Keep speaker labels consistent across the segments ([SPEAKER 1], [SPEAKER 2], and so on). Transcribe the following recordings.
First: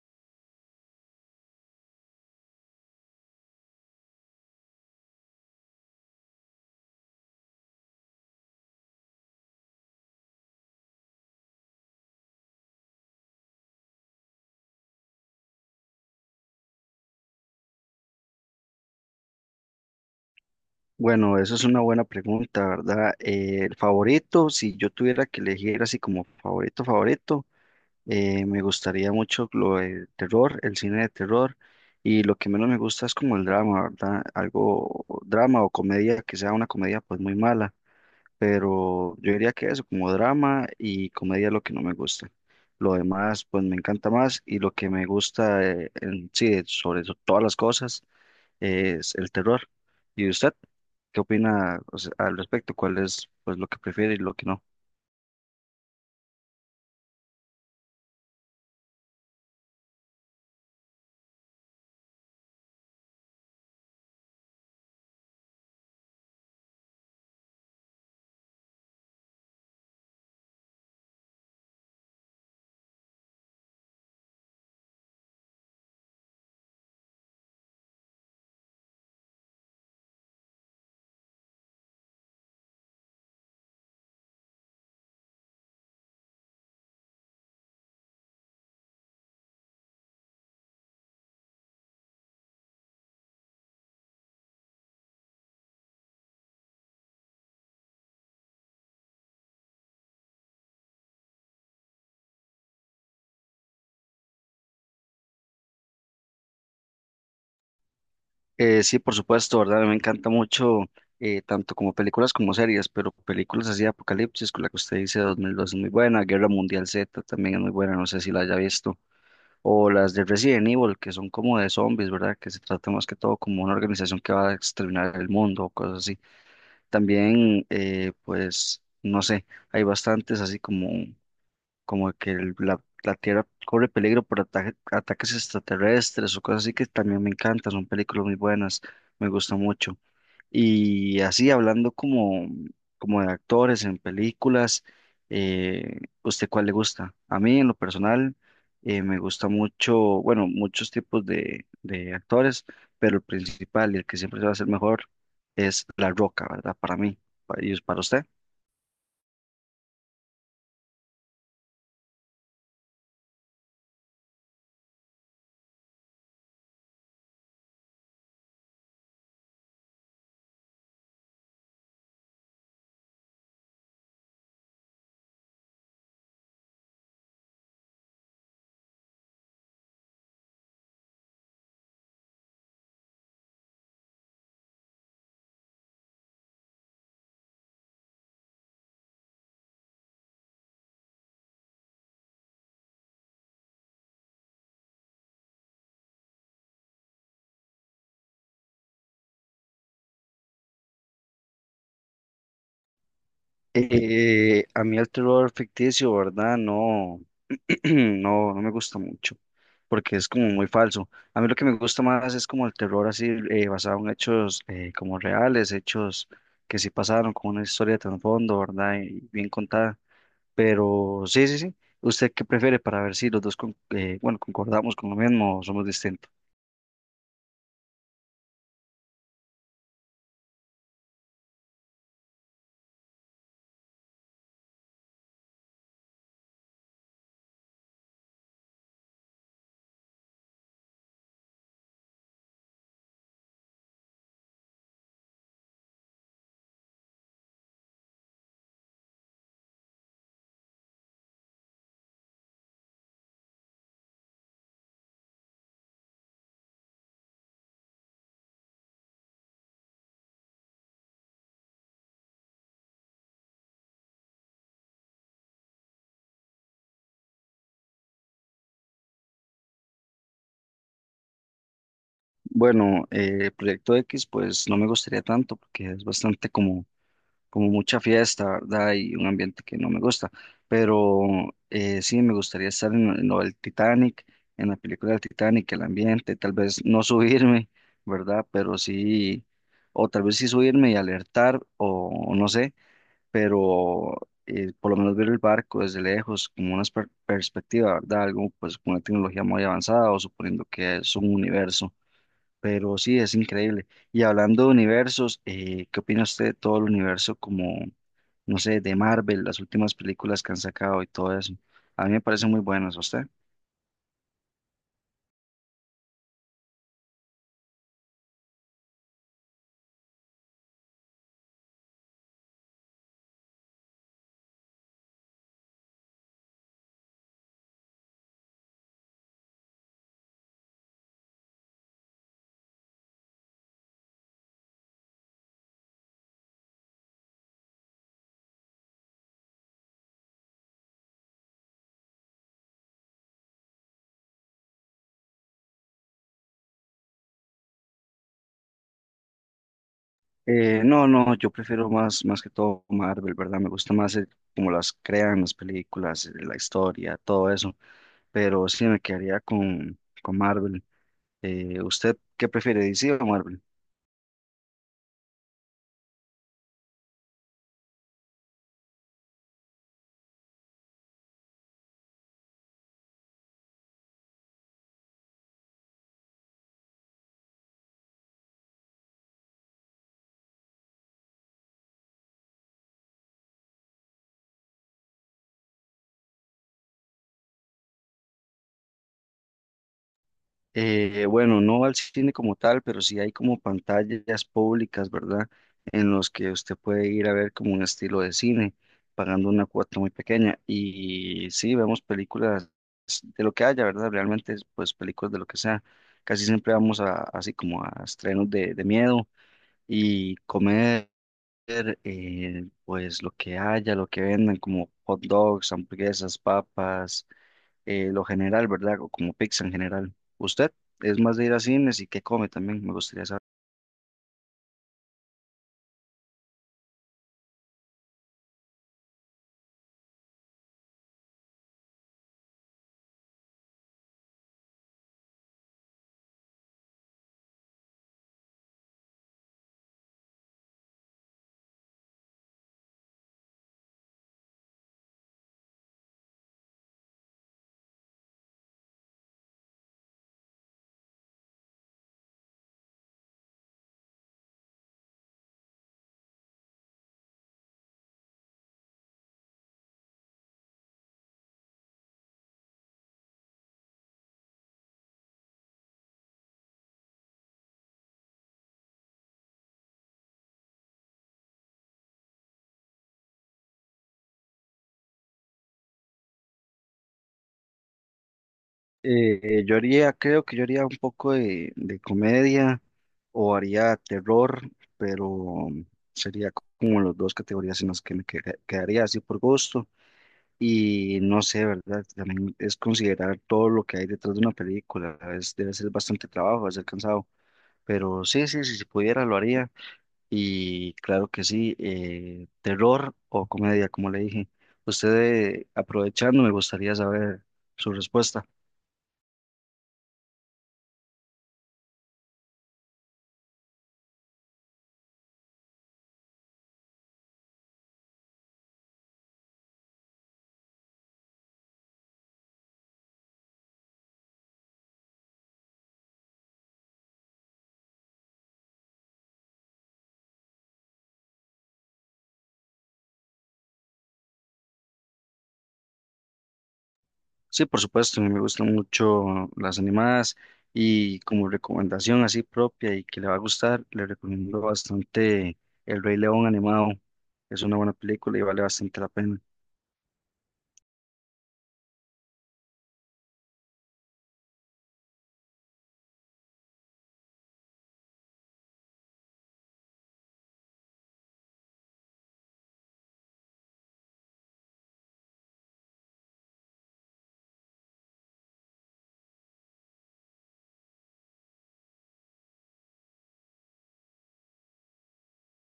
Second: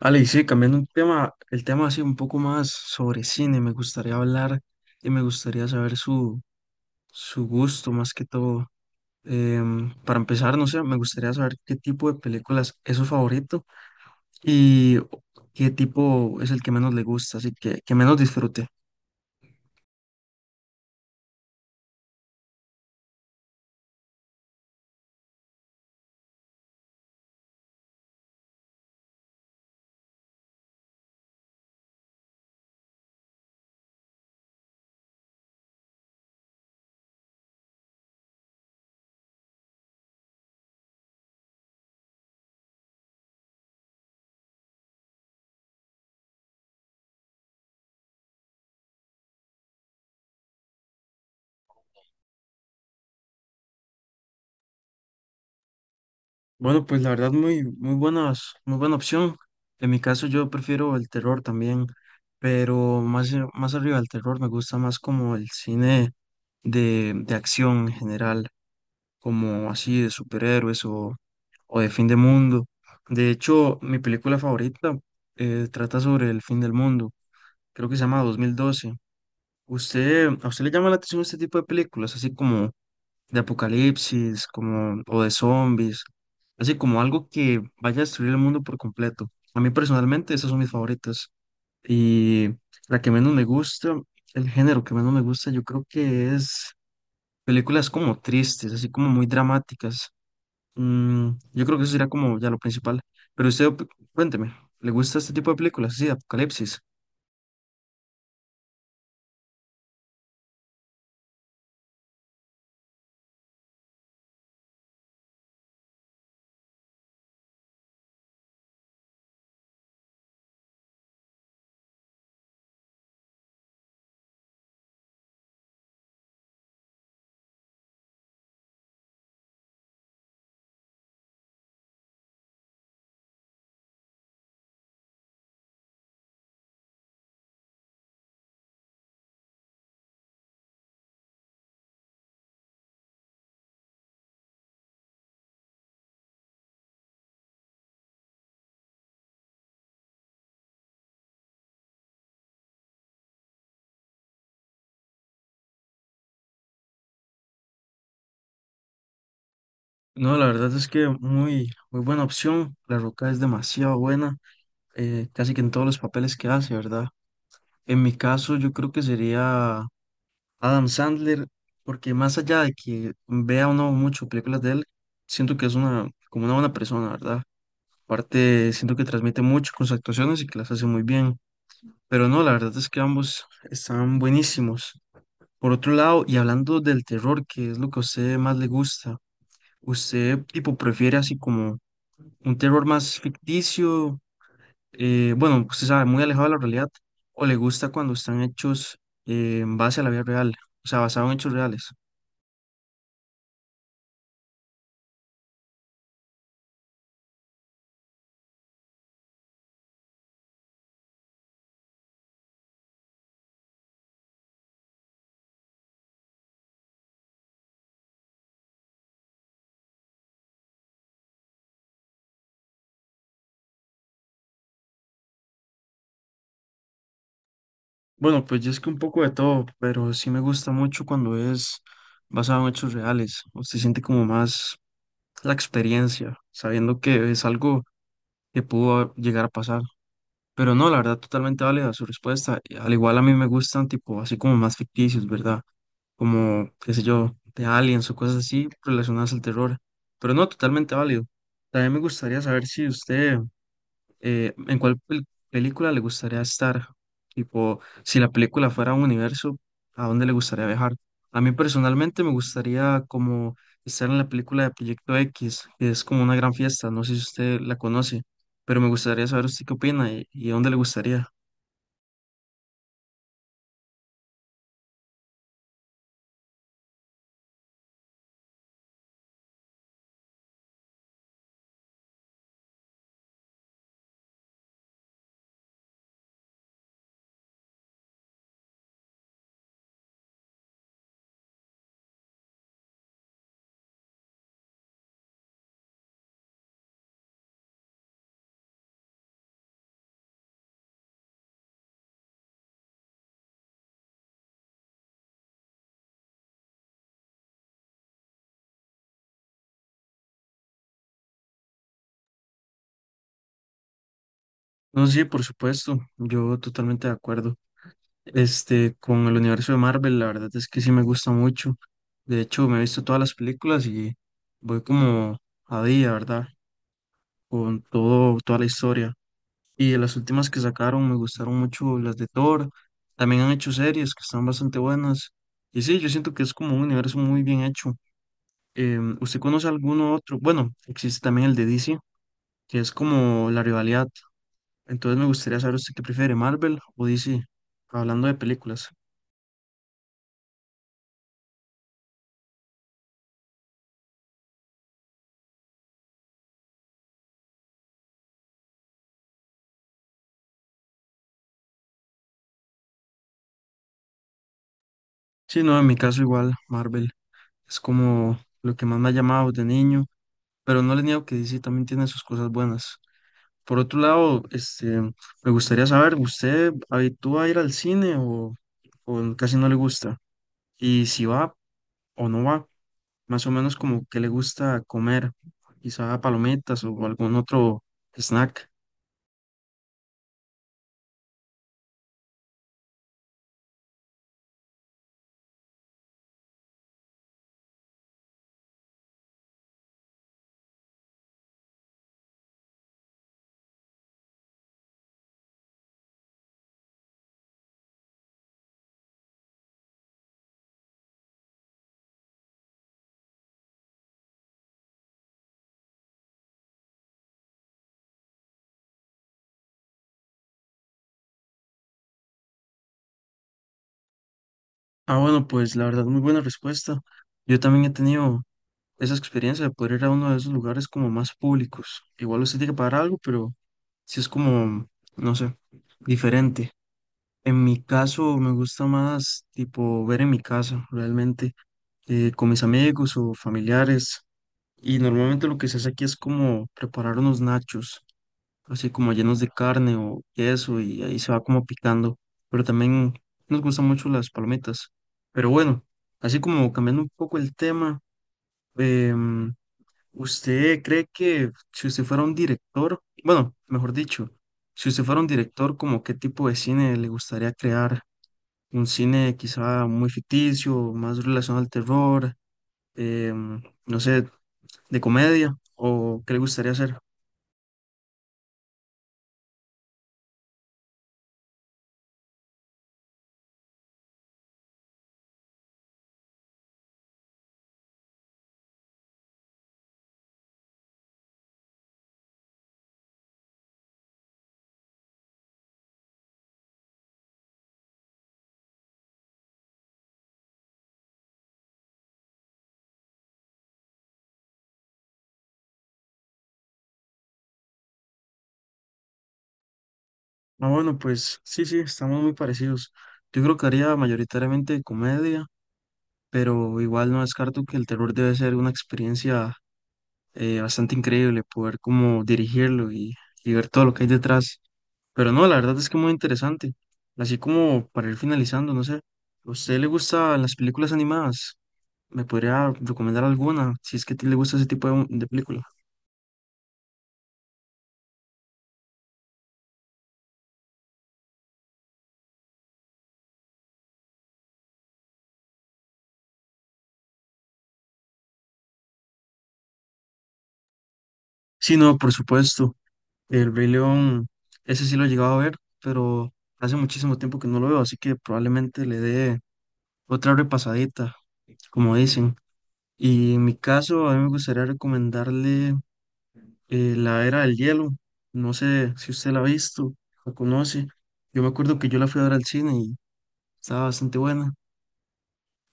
[SPEAKER 1] Ale, y sí, cambiando un tema, el tema así un poco más sobre cine, me gustaría hablar y me gustaría saber su, su gusto más que todo. Para empezar, no sé, me gustaría saber qué tipo de películas es su favorito y qué tipo es el que menos le gusta, así que menos disfrute.
[SPEAKER 2] Bueno, eso es una buena pregunta, ¿verdad? El favorito, si yo tuviera que elegir así como favorito, me gustaría mucho lo de terror, el cine de terror, y lo que menos me gusta es como el drama, ¿verdad? Algo drama o comedia, que sea una comedia pues muy mala, pero yo diría que eso, como drama y comedia es lo que no me gusta. Lo demás pues me encanta más y lo que me gusta en sí, sobre todas las cosas es el terror. ¿Y usted qué opina, o sea, al respecto? ¿Cuál es pues lo que prefiere y lo que no?
[SPEAKER 1] Bueno, pues la verdad muy, muy buenas, muy buena opción. En mi caso yo prefiero el terror también, pero más, más arriba del terror me gusta más como el cine de acción en general, como así de superhéroes o de fin de mundo. De hecho, mi película favorita trata sobre el fin del mundo, creo que se llama 2012. ¿Usted, a usted le llama la atención este tipo de películas, así como de apocalipsis, como, o de zombies, así como algo que vaya a destruir el mundo por completo? A mí personalmente esas son mis favoritas. Y la que menos me gusta, el género que menos me gusta, yo creo que es películas como tristes, así como muy dramáticas. Yo creo que eso sería como ya lo principal. Pero usted, cuénteme, ¿le gusta este tipo de películas así de apocalipsis?
[SPEAKER 2] Sí, por supuesto, ¿verdad? Me encanta mucho tanto como películas como series, pero películas así de Apocalipsis, con la que usted dice 2002 es muy buena, Guerra Mundial Z también es muy buena, no sé si la haya visto, o las de Resident Evil, que son como de zombies, ¿verdad? Que se trata más que todo como una organización que va a exterminar el mundo o cosas así. También, pues, no sé, hay bastantes así como la Tierra corre peligro por ataques extraterrestres o cosas así que también me encantan, son películas muy buenas, me gusta mucho. Y así como de actores en películas, ¿usted cuál le gusta? A mí en lo personal me gusta mucho, bueno, muchos tipos de actores, pero el principal y el que siempre se va a hacer mejor es La Roca, ¿verdad? Para mí, para, y para usted.
[SPEAKER 1] No, la verdad es que muy, muy buena opción. La Roca es demasiado buena, casi que en todos los papeles que hace, ¿verdad? En mi caso, yo creo que sería Adam Sandler, porque más allá de que vea uno mucho películas de él, siento que es una, como una buena persona, ¿verdad? Aparte, siento que transmite mucho con sus actuaciones y que las hace muy bien. Pero no, la verdad es que ambos están buenísimos. Por otro lado, y hablando del terror, que es lo que a usted más le gusta, ¿usted tipo prefiere así como un terror más ficticio? Bueno, usted sabe, muy alejado de la realidad, o le gusta cuando están hechos en base a la vida real, o sea, basado en hechos reales.
[SPEAKER 2] A mí el terror ficticio, ¿verdad? No, no, no me gusta mucho, porque es como muy falso. A mí lo que me gusta más es como el terror así, basado en hechos como reales, hechos que sí pasaron, con una historia de trasfondo, ¿verdad? Y bien contada. Pero sí, sí, sí. ¿Usted qué prefiere para ver si los dos, bueno, concordamos con lo mismo o somos distintos?
[SPEAKER 1] Bueno, pues yo es que un poco de todo, pero sí me gusta mucho cuando es basado en hechos reales. Usted siente como más la experiencia, sabiendo que es algo que pudo llegar a pasar. Pero no, la verdad, totalmente válida su respuesta. Al igual a mí me gustan, tipo, así como más ficticios, ¿verdad? Como, qué sé yo, de aliens o cosas así relacionadas al terror. Pero no, totalmente válido. También me gustaría saber si usted ¿en cuál película le gustaría estar? Tipo, si la película fuera un universo, ¿a dónde le gustaría viajar? A mí personalmente me gustaría como estar en la película de Proyecto X, que es como una gran fiesta, no sé si usted la conoce, pero me gustaría saber usted qué opina y a dónde le gustaría.
[SPEAKER 2] Bueno, Proyecto X, pues no me gustaría tanto, porque es bastante como mucha fiesta, ¿verdad? Y un ambiente que no me gusta. Pero sí, me gustaría estar en lo del Titanic, en la película del Titanic, el ambiente, tal vez no subirme, ¿verdad? Pero sí, o tal vez sí subirme y alertar, o no sé, pero por lo menos ver el barco desde lejos, como una perspectiva, ¿verdad? Algo pues con una tecnología muy avanzada o suponiendo que es un universo. Pero sí, es increíble. Y hablando de universos, ¿qué opina usted de todo el universo como no sé, de Marvel, las últimas películas que han sacado y todo eso? A mí me parecen muy buenas, ¿a usted?
[SPEAKER 1] No, sí, por supuesto, yo totalmente de acuerdo. Este, con el universo de Marvel, la verdad es que sí me gusta mucho. De hecho, me he visto todas las películas y voy como a día, ¿verdad? Con todo, toda la historia. Y de las últimas que sacaron me gustaron mucho las de Thor. También han hecho series que están bastante buenas. Y sí, yo siento que es como un universo muy bien hecho. ¿Usted conoce alguno otro? Bueno, existe también el de DC, que es como la rivalidad. Entonces me gustaría saber usted qué prefiere, Marvel o DC, hablando de películas.
[SPEAKER 2] No, yo prefiero más, más que todo Marvel, ¿verdad? Me gusta más cómo las crean las películas, la historia, todo eso. Pero sí me quedaría con Marvel. ¿Usted qué prefiere, DC o Marvel?
[SPEAKER 1] Sí, no, en mi caso igual, Marvel es como lo que más me ha llamado de niño, pero no le niego que DC también tiene sus cosas buenas. Por otro lado, este, me gustaría saber, ¿usted habitúa a ir al cine o casi no le gusta? Y si va o no va, más o menos como que le gusta comer, quizá palomitas o algún otro snack.
[SPEAKER 2] Bueno, no al cine como tal, pero sí hay como pantallas públicas, ¿verdad? En los que usted puede ir a ver como un estilo de cine, pagando una cuota muy pequeña. Y sí, vemos películas de lo que haya, ¿verdad? Realmente, pues películas de lo que sea. Casi siempre vamos a, así como a estrenos de miedo y comer, pues lo que haya, lo que vendan, como hot dogs, hamburguesas, papas lo general, ¿verdad? O como pizza en general. ¿Usted es más de ir a cines y qué come también? Me gustaría saber.
[SPEAKER 1] Ah, bueno, pues la verdad, muy buena respuesta. Yo también he tenido esa experiencia de poder ir a uno de esos lugares como más públicos. Igual usted tiene que pagar algo, pero sí es como, no sé, diferente. En mi caso, me gusta más tipo ver en mi casa, realmente con mis amigos o familiares. Y normalmente lo que se hace aquí es como preparar unos nachos, así como llenos de carne o queso, y ahí se va como picando. Pero también nos gustan mucho las palomitas. Pero bueno, así como cambiando un poco el tema, em, ¿usted cree que si usted fuera un director, bueno, mejor dicho, si usted fuera un director, como qué tipo de cine le gustaría crear? ¿Un cine quizá muy ficticio, más relacionado al terror? No sé, de comedia o qué le gustaría hacer.
[SPEAKER 2] Creo que yo haría un poco de comedia o haría terror, pero sería como las dos categorías en las que me quedaría así por gusto. Y no sé, ¿verdad? También es considerar todo lo que hay detrás de una película. Es, debe ser bastante trabajo, debe ser cansado. Pero sí, sí, sí, si pudiera lo haría. Y claro que sí, terror o comedia, como le dije. Usted, aprovechando, me gustaría saber su respuesta.
[SPEAKER 1] Ah, bueno, pues sí, sí, estamos muy parecidos. Yo creo que haría mayoritariamente comedia, pero igual no descarto que el terror debe ser una experiencia bastante increíble, poder como dirigirlo y ver todo lo que hay detrás. Pero no, la verdad es que muy interesante. Así como para ir finalizando, no sé, ¿a usted le gustan las películas animadas? ¿Me podría recomendar alguna, si es que a ti le gusta ese tipo de película?
[SPEAKER 2] Sí, por supuesto, me gustan mucho las animadas y como recomendación así propia y que le va a gustar, le recomiendo bastante El Rey León animado. Es una buena película y vale bastante la pena.
[SPEAKER 1] Sí, no, por supuesto. El Rey León, ese sí lo he llegado a ver, pero hace muchísimo tiempo que no lo veo, así que probablemente le dé otra repasadita, como dicen. Y en mi caso, a mí me gustaría recomendarle La Era del Hielo. No sé si usted la ha visto, la conoce. Yo me acuerdo que yo la fui a ver al cine y estaba bastante buena.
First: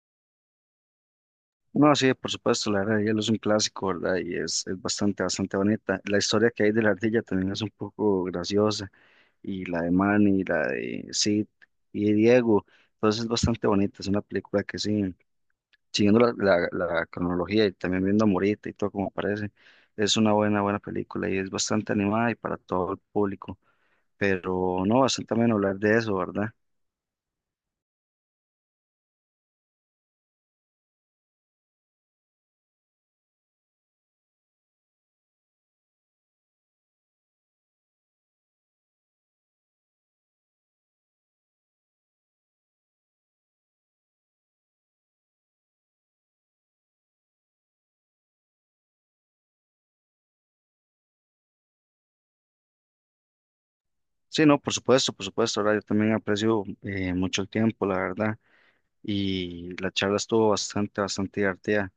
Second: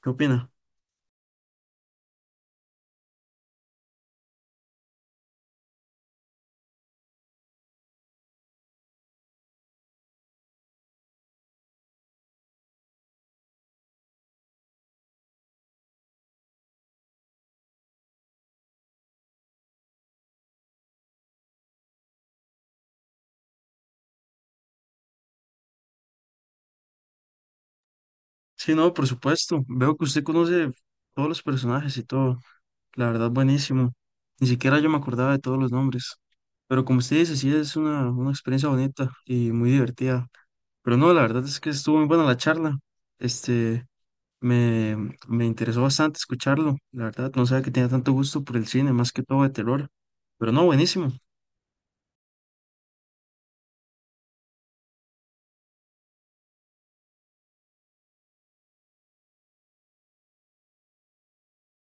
[SPEAKER 1] ¿Qué opina?
[SPEAKER 2] No, sí, por supuesto, la Era de Hielo es un clásico, ¿verdad? Y es bastante, bastante bonita. La historia que hay de la ardilla también es un poco graciosa y la de Manny, y la de Sid y de Diego. Entonces es bastante bonita, es una película que sí, siguiendo la cronología y también viendo a Morita y todo como parece, es una buena, buena película y es bastante animada y para todo el público. Pero no, bastante también hablar de eso, ¿verdad?
[SPEAKER 1] Sí, no, por supuesto. Veo que usted conoce todos los personajes y todo. La verdad, buenísimo. Ni siquiera yo me acordaba de todos los nombres. Pero como usted dice, sí es una experiencia bonita y muy divertida. Pero no, la verdad es que estuvo muy buena la charla. Este, me, me interesó bastante escucharlo. La verdad, no sabía que tenía tanto gusto por el cine, más que todo de terror. Pero no, buenísimo.
[SPEAKER 2] Sí, no, por supuesto, ahora yo también aprecio mucho el tiempo, la verdad, y la charla estuvo bastante, bastante divertida,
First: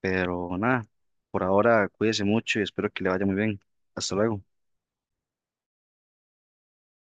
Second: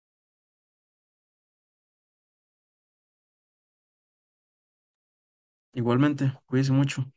[SPEAKER 2] pero nada, por ahora cuídese mucho y espero que le vaya muy bien. Hasta luego.
[SPEAKER 1] Igualmente, cuídese mucho.